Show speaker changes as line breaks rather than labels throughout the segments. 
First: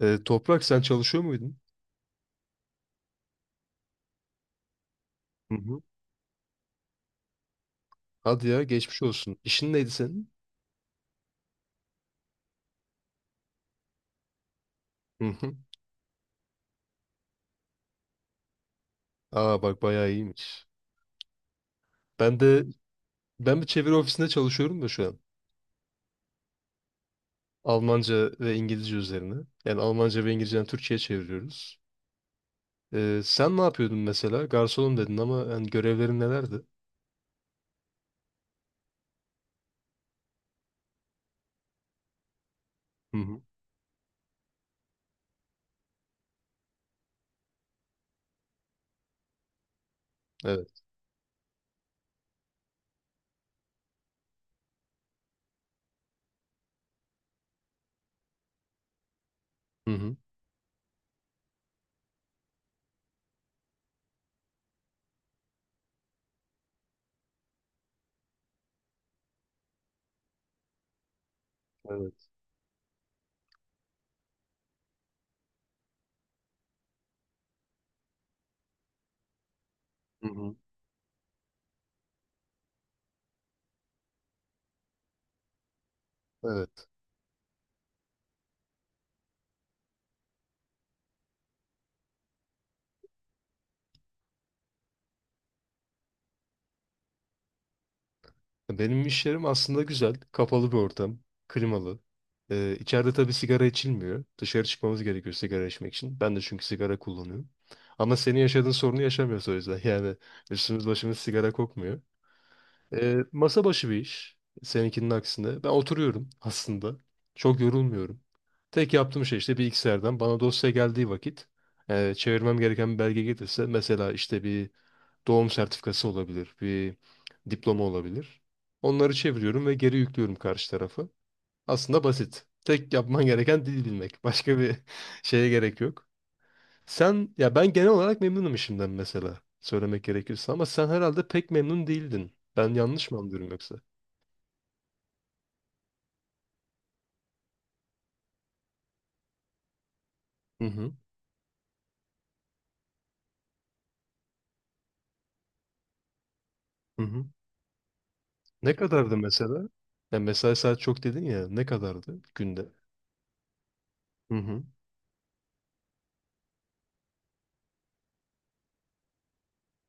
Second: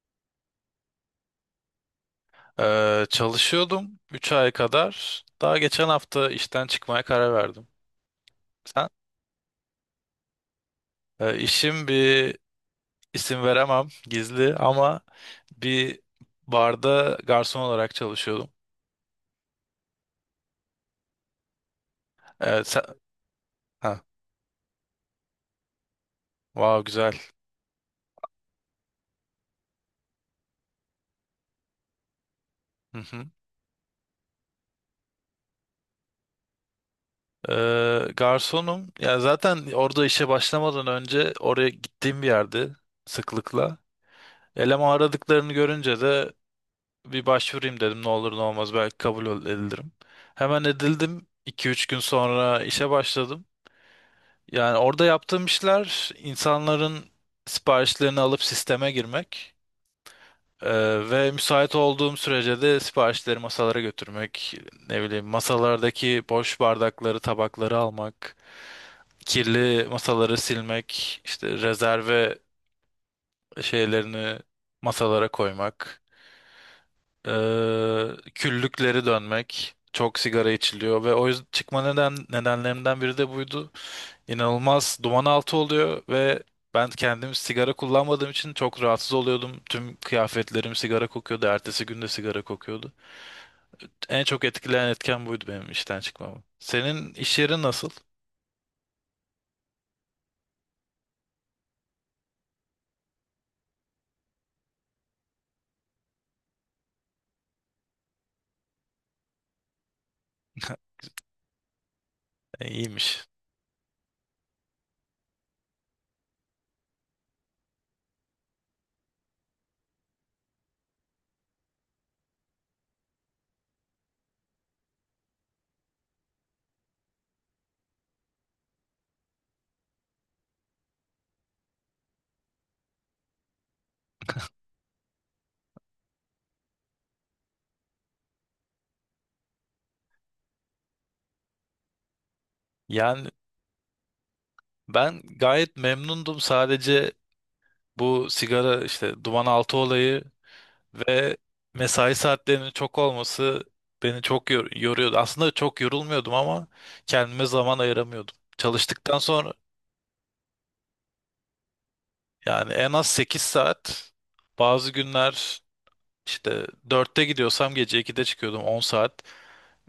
Toprak sen çalışıyor muydun?
Çalışıyordum 3 ay kadar.
Hı
Daha
hı.
geçen hafta işten çıkmaya karar verdim.
Hadi ya
Sen?
geçmiş olsun. İşin neydi senin?
İşim bir isim veremem gizli ama
Hı hı.
bir barda garson olarak çalışıyordum.
Aa bak bayağı iyiymiş. Ben de
Evet, sen...
ben bir çeviri
Ha,
ofisinde çalışıyorum da şu an.
wow güzel.
Almanca ve İngilizce üzerine. Yani Almanca ve İngilizce'den Türkçe'ye çeviriyoruz.
Hı hı.
Sen ne yapıyordun mesela? Garsonum dedin ama yani görevlerin nelerdi?
Garsonum. Ya zaten orada işe başlamadan önce oraya gittiğim bir yerde
Hı hı.
sıklıkla. Eleman aradıklarını görünce de bir başvurayım dedim, ne olur ne olmaz belki kabul edilirim. Hemen
Evet.
edildim. 2-3 gün sonra işe başladım. Yani orada yaptığım işler insanların siparişlerini alıp sisteme girmek,
Hı hı.
e, ve müsait olduğum sürece de siparişleri masalara götürmek, ne bileyim masalardaki boş bardakları, tabakları almak, kirli masaları silmek, işte
Evet.
rezerve şeylerini masalara koymak. Ee, küllükleri dönmek. Çok
Hı
sigara
hı.
içiliyor ve o yüzden çıkma nedenlerimden biri de buydu. İnanılmaz duman altı oluyor ve
Evet.
ben kendim sigara kullanmadığım için çok rahatsız oluyordum. Tüm kıyafetlerim sigara kokuyordu. Ertesi gün de sigara kokuyordu. En çok etkileyen etken buydu benim işten çıkmamı. Senin iş yerin nasıl?
Benim iş yerim aslında güzel. Kapalı bir ortam. Klimalı. İçeride tabii sigara içilmiyor. Dışarı çıkmamız gerekiyor sigara içmek için. Ben de çünkü sigara kullanıyorum. Ama senin yaşadığın sorunu yaşamıyoruz o yüzden. Yani üstümüz başımız sigara kokmuyor.
E, İyiymiş.
Masa başı bir iş. Seninkinin aksine. Ben oturuyorum aslında. Çok yorulmuyorum. Tek yaptığım şey işte bilgisayardan bana dosya geldiği vakit çevirmem gereken bir belge gelirse mesela işte bir doğum sertifikası olabilir, bir diploma olabilir. Onları çeviriyorum ve geri yüklüyorum karşı tarafı. Aslında basit. Tek yapman gereken dil bilmek. Başka bir şeye gerek yok. Sen ya ben genel olarak memnunum işimden mesela söylemek gerekirse ama sen herhalde pek memnun değildin. Ben yanlış mı
Yani
anlıyorum yoksa?
ben gayet memnundum. Sadece bu sigara işte duman altı olayı.
Hı hı.
Ve mesai saatlerinin çok olması beni çok yoruyordu. Aslında çok yorulmuyordum ama
Hı hı.
kendime zaman ayıramıyordum.
Ne kadardı
Çalıştıktan sonra
mesela? Ya mesai saat çok dedin ya ne kadardı günde?
yani en az 8 saat,
Hı hı.
bazı günler işte 4'te gidiyorsam gece 2'de çıkıyordum, 10 saat.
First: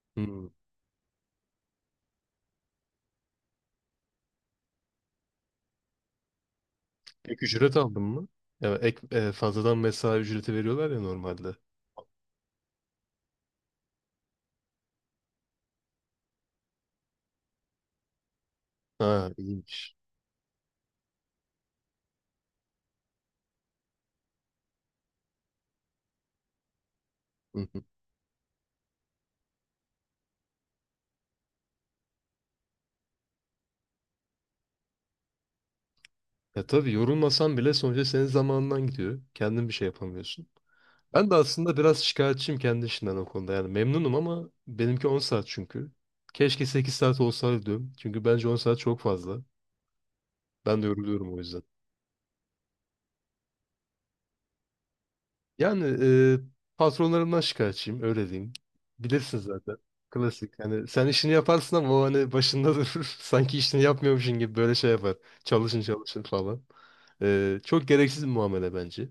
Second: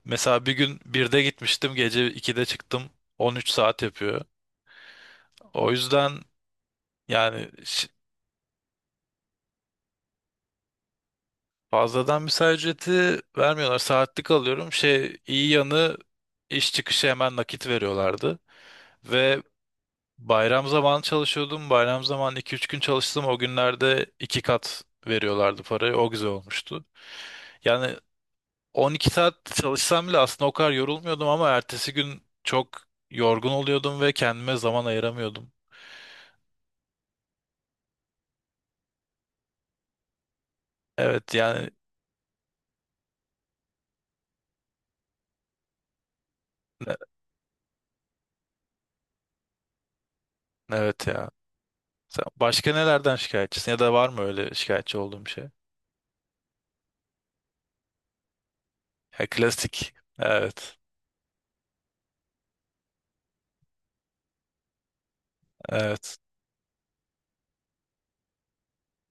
Mesela
Hı.
bir gün 1'de gitmiştim, gece 2'de çıktım, 13 saat yapıyor. O yüzden
Ek
yani
ücret aldın mı? Ya fazladan mesai ücreti veriyorlar ya normalde.
fazladan mesai ücreti vermiyorlar. Saatlik alıyorum. Şey, iyi yanı iş çıkışı hemen nakit veriyorlardı.
Ha
Ve
iyiymiş.
Bayram zamanı çalışıyordum. Bayram zamanı 2-3 gün çalıştım. O günlerde 2 kat veriyorlardı parayı. O güzel olmuştu.
Hı hı.
Yani 12 saat çalışsam bile aslında o kadar yorulmuyordum ama ertesi gün çok yorgun oluyordum ve kendime zaman ayıramıyordum.
Ya tabii yorulmasan bile sonuçta senin zamanından gidiyor. Kendin bir şey yapamıyorsun. Ben
Evet,
de
yani
aslında biraz şikayetçiyim kendi işimden o konuda. Yani memnunum ama benimki 10 saat çünkü. Keşke 8
ne-
saat olsaydı diyorum. Çünkü bence 10 saat çok fazla. Ben de
evet ya.
yoruluyorum o yüzden.
Sen başka nelerden şikayetçisin ya da var mı öyle şikayetçi olduğum şey?
Yani e, patronlarımdan şikayetçiyim öyle diyeyim.
Ya,
Bilirsin zaten.
klasik.
Klasik.
Evet.
Yani sen işini yaparsın ama o hani başında durur. Sanki işini yapmıyormuşsun gibi böyle şey yapar. Çalışın
Evet.
çalışın falan. Çok gereksiz bir muamele bence.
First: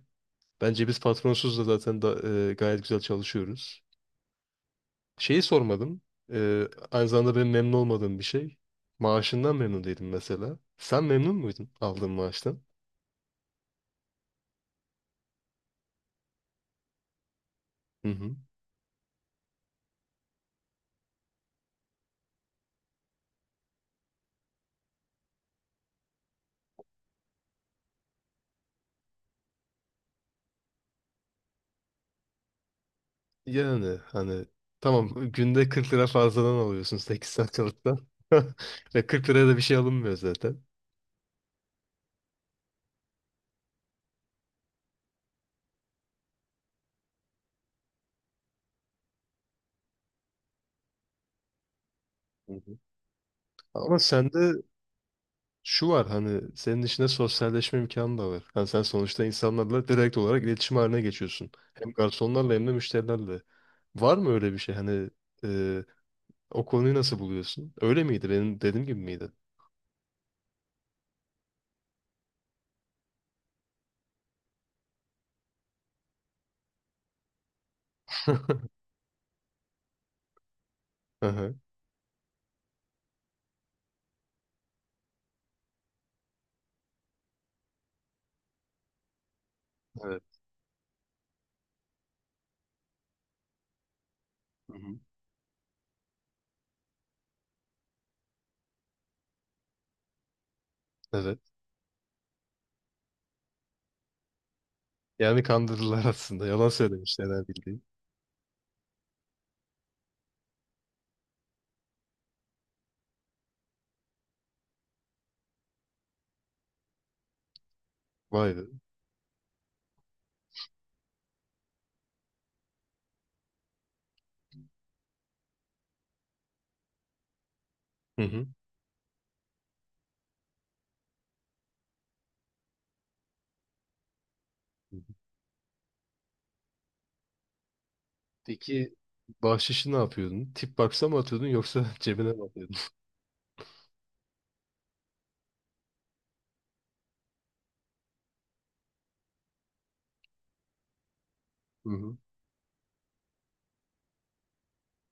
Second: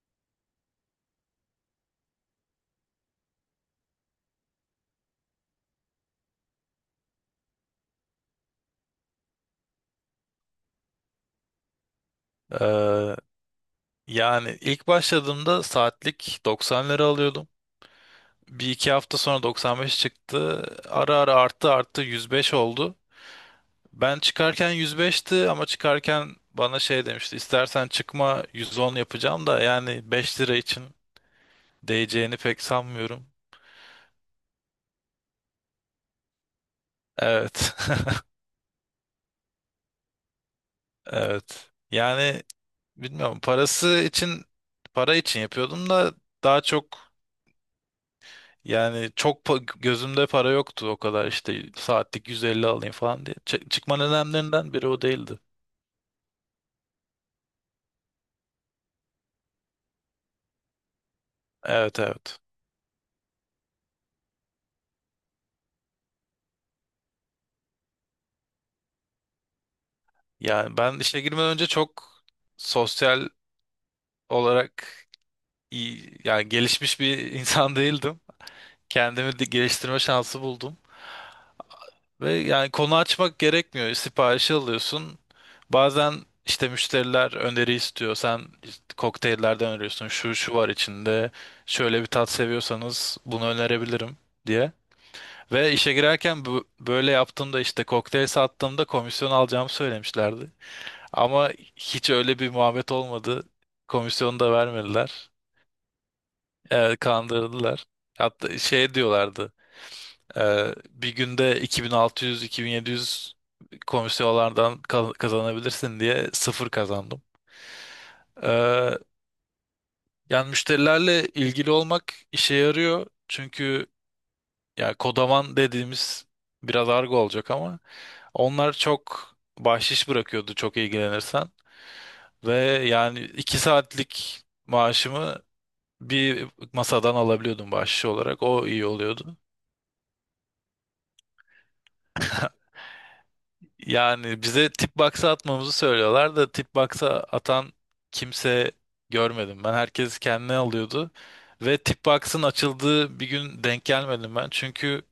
Bence biz patronsuz da zaten da, gayet güzel çalışıyoruz. Şeyi sormadım. Aynı zamanda benim memnun olmadığım bir şey. Maaşından memnun değilim mesela. Sen memnun muydun aldığın maaştan?
Ee, yani ilk başladığımda saatlik 90 lira alıyordum.
Hı hı.
Bir iki hafta sonra 95 çıktı. Ara ara arttı arttı 105 oldu. Ben çıkarken 105'ti ama çıkarken bana şey demişti. İstersen çıkma, 110 yapacağım da yani 5 lira için değeceğini pek sanmıyorum.
Yani hani tamam günde 40 lira fazladan alıyorsun 8 saat
Evet.
çalışsan. Ve 40 liraya da bir şey alınmıyor zaten.
Evet. Yani bilmiyorum, para için yapıyordum da daha çok, yani gözümde para yoktu o kadar, işte saatlik
Hı
150
hı.
alayım falan diye. Çıkma
Ama sende
nedenlerinden biri o değildi.
şu var hani senin içinde sosyalleşme imkanı da var. Hani sen sonuçta insanlarla direkt olarak iletişim haline geçiyorsun. Hem
Evet, evet.
garsonlarla hem de müşterilerle. Var mı öyle bir şey? Hani e, o konuyu nasıl buluyorsun? Öyle miydi? Benim dediğim gibi miydi?
Yani ben işe girmeden önce çok sosyal olarak iyi, yani gelişmiş bir insan değildim. Kendimi de geliştirme şansı buldum.
Hı hı.
Ve yani konu açmak gerekmiyor. Siparişi alıyorsun. Bazen işte müşteriler öneri istiyor. Sen işte kokteyllerden öneriyorsun.
Evet.
Şu şu var içinde. Şöyle bir tat seviyorsanız bunu önerebilirim diye.
Hı hı.
Ve işe girerken böyle yaptığımda işte kokteyl sattığımda komisyon alacağımı söylemişlerdi.
Evet.
Ama hiç öyle bir muhabbet olmadı. Komisyonu da vermediler.
Yani kandırdılar aslında. Yalan
Ee,
söylemişler bildiğin.
kandırdılar. Hatta şey diyorlardı. Bir günde 2600-2700 komisyonlardan kazanabilirsin diye sıfır kazandım.
Vay be.
Ee, yani müşterilerle ilgili olmak işe yarıyor. Çünkü ya kodaman dediğimiz biraz argo olacak ama
Hı hı.
onlar çok bahşiş bırakıyordu çok ilgilenirsen. Ve yani 2 saatlik
Hı hı.
maaşımı bir masadan alabiliyordum bahşiş olarak. O iyi
Peki
oluyordu.
bahşişi ne yapıyordun? Tip box'a mı atıyordun yoksa cebine mi atıyordun?
Yani bize tip box'a atmamızı söylüyorlar da tip box'a atan kimse görmedim. Ben herkes kendine alıyordu. Ve
Hı
tip
hı.
box'ın açıldığı bir gün denk gelmedim ben. Çünkü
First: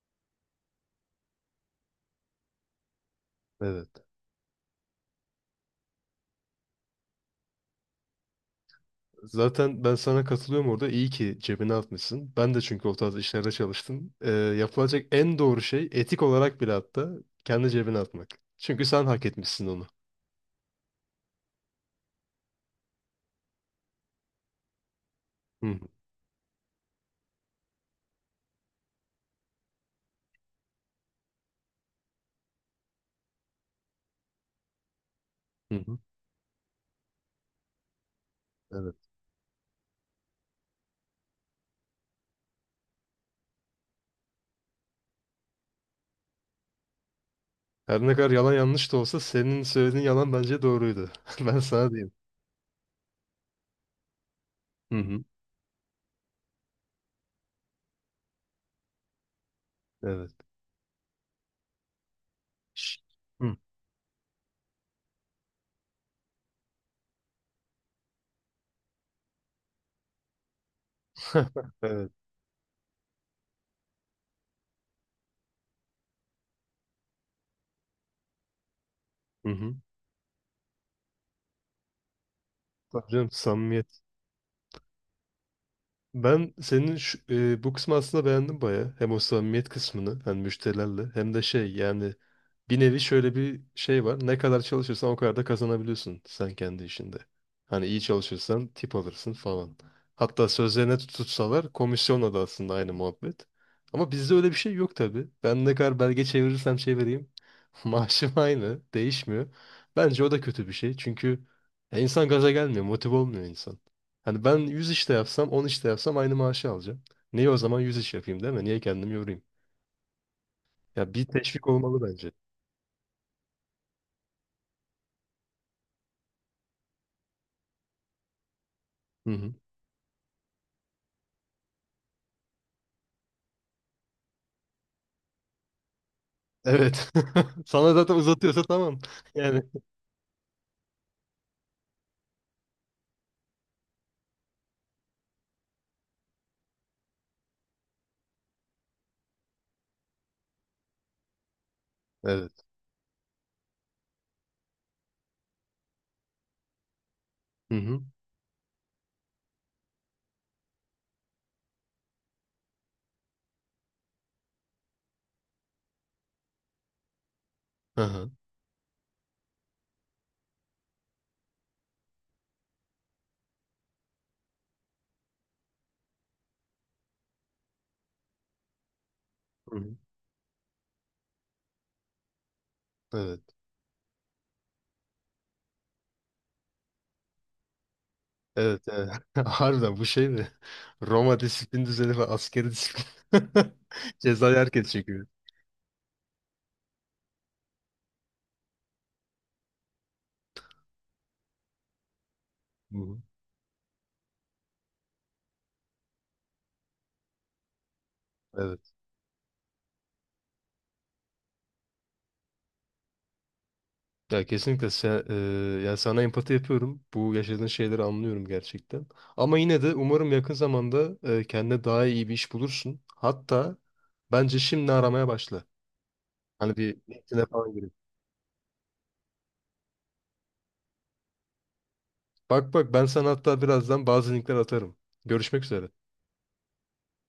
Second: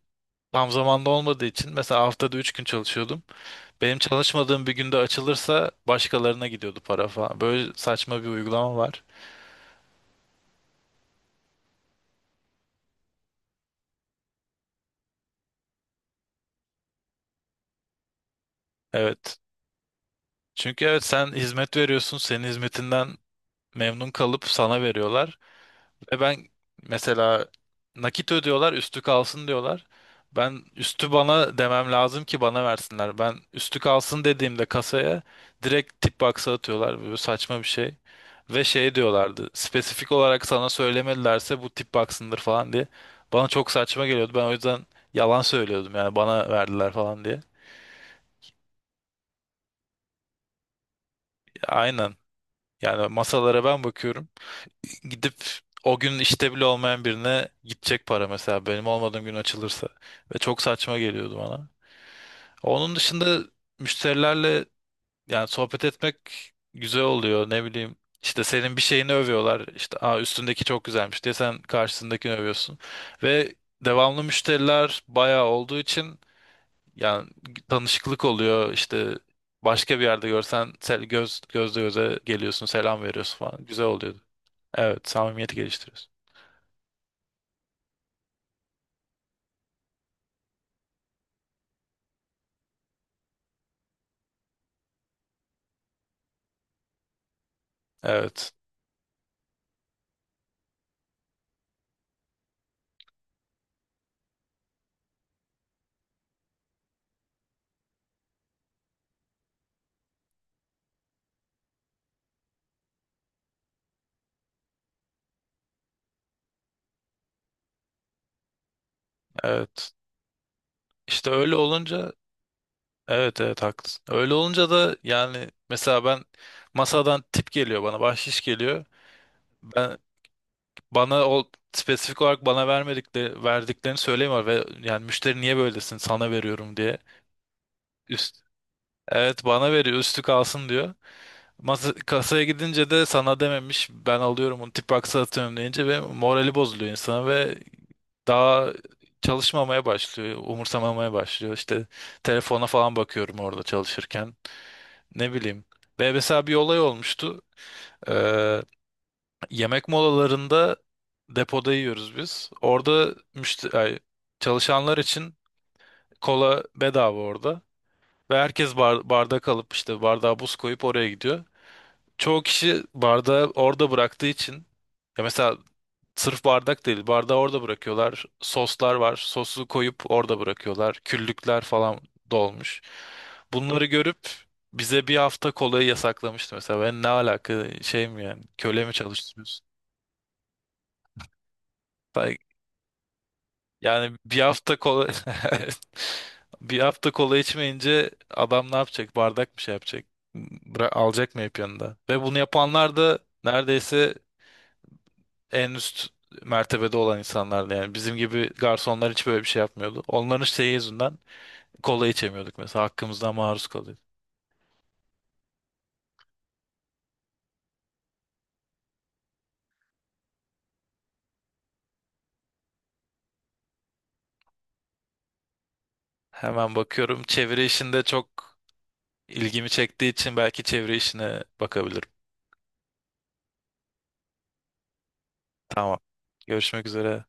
tam zamanda olmadığı için mesela haftada 3 gün çalışıyordum.
Evet.
Benim çalışmadığım bir günde açılırsa başkalarına gidiyordu para falan. Böyle saçma bir uygulama var.
Zaten ben sana katılıyorum orada. İyi ki cebine atmışsın. Ben de çünkü o tarz işlerde çalıştım. Yapılacak en doğru şey etik olarak bile hatta kendi cebine atmak. Çünkü sen hak
Evet.
etmişsin onu.
Çünkü evet sen hizmet veriyorsun. Senin hizmetinden memnun kalıp sana veriyorlar.
Hı hı.
Ve ben mesela nakit ödüyorlar, üstü kalsın diyorlar. Ben üstü bana demem lazım ki bana versinler. Ben üstü kalsın dediğimde kasaya
Hı hı.
direkt tip box'a atıyorlar. Böyle saçma bir şey. Ve
Evet.
şey diyorlardı. Spesifik olarak sana söylemedilerse bu tip box'ındır falan diye. Bana çok saçma geliyordu. Ben o yüzden yalan söylüyordum yani bana verdiler falan diye.
Her ne kadar yalan yanlış da olsa senin söylediğin yalan bence doğruydu. Ben sana diyeyim.
Aynen. Yani masalara ben bakıyorum.
Hı hı.
Gidip o gün işte bile olmayan birine gidecek para, mesela benim olmadığım gün açılırsa,
Evet.
ve çok saçma geliyordu bana. Onun
Ş-
dışında
Hı.
müşterilerle yani sohbet etmek güzel oluyor ne bileyim, işte senin bir şeyini övüyorlar, işte Aa, üstündeki çok güzelmiş diye, sen
Evet.
karşısındakini övüyorsun ve devamlı müşteriler bayağı olduğu için yani tanışıklık oluyor işte,
Hı hı.
başka bir yerde görsen göz göze geliyorsun, selam
Tabii canım,
veriyorsun falan, güzel
samimiyet.
oluyordu. Evet, samimiyeti geliştiriyorsun.
Ben senin bu kısmı aslında beğendim baya. Hem o samimiyet kısmını hani müşterilerle hem de şey yani bir nevi şöyle bir şey var. Ne kadar çalışırsan o kadar da kazanabiliyorsun sen kendi işinde. Hani iyi
Evet,
çalışırsan tip alırsın falan. Hatta sözlerine tutsalar komisyonla da aslında aynı muhabbet. Ama bizde öyle bir şey yok tabii. Ben ne kadar belge çevirirsem çevireyim maaşım aynı değişmiyor. Bence o da kötü bir şey çünkü insan gaza gelmiyor motive olmuyor insan. Hani ben 100 işte yapsam 10 işte yapsam aynı maaşı alacağım. Niye o zaman 100 iş yapayım değil mi? Niye kendimi yorayım?
evet.
Ya bir
İşte öyle
teşvik olmalı
olunca,
bence.
evet evet haklısın. Öyle olunca da yani mesela ben, masadan tip geliyor bana, bahşiş geliyor.
Hı hı.
Ben bana o spesifik olarak bana vermedikleri verdiklerini söylemiyor ve yani müşteri niye böylesin sana veriyorum diye.
Evet. Sana zaten
Üst,
uzatıyorsa tamam.
evet
Yani.
bana veriyor, üstü kalsın diyor. Kasaya gidince de sana dememiş, ben alıyorum onu tip box'a atıyorum deyince ve morali bozuluyor insana ve daha çalışmamaya başlıyor, umursamamaya başlıyor. İşte
Evet.
telefona falan bakıyorum orada çalışırken. Ne bileyim. Ve mesela bir olay olmuştu.
Hı hı.
Ee, yemek molalarında depoda yiyoruz biz. Orada çalışanlar için kola bedava orada.
Aha.
Ve herkes bardak alıp işte bardağa buz koyup oraya gidiyor. Çoğu kişi bardağı orada bıraktığı için, ya mesela sırf bardak değil, bardağı orada bırakıyorlar. Soslar var. Sosu
Hı hı.
koyup orada bırakıyorlar. Küllükler falan dolmuş.
Evet.
Bunları görüp bize bir hafta kolayı yasaklamıştı mesela. Ben ne alaka, şey mi yani,
Evet.
köle mi
Evet.
çalıştırıyorsun?
Harbiden bu şey mi? Roma disiplin düzeni ve
Say-
askeri disiplin.
Yani bir
Cezayı
hafta
herkes
kola
çekiyor.
bir hafta kola içmeyince adam ne yapacak? Bardak mı şey yapacak? Alacak mı hep yanında? Ve bunu yapanlar
Hı hı.
da neredeyse en üst mertebede olan insanlardı yani. Bizim gibi
Evet.
garsonlar hiç böyle bir şey yapmıyordu. Onların şeyi yüzünden kola içemiyorduk mesela. Hakkımızdan maruz kalıyorduk.
Ya kesinlikle sen, ya sana empati yapıyorum. Bu yaşadığın şeyleri anlıyorum gerçekten. Ama yine de umarım yakın zamanda kendine daha iyi bir iş bulursun. Hatta bence şimdi aramaya başla.
Hemen
Hani bir
bakıyorum.
LinkedIn'e
Çeviri
falan girip.
işinde çok ilgimi çektiği için belki çeviri işine bakabilirim.
Bak bak ben sana hatta birazdan bazı linkler atarım. Görüşmek üzere.
Tamam. Görüşmek üzere.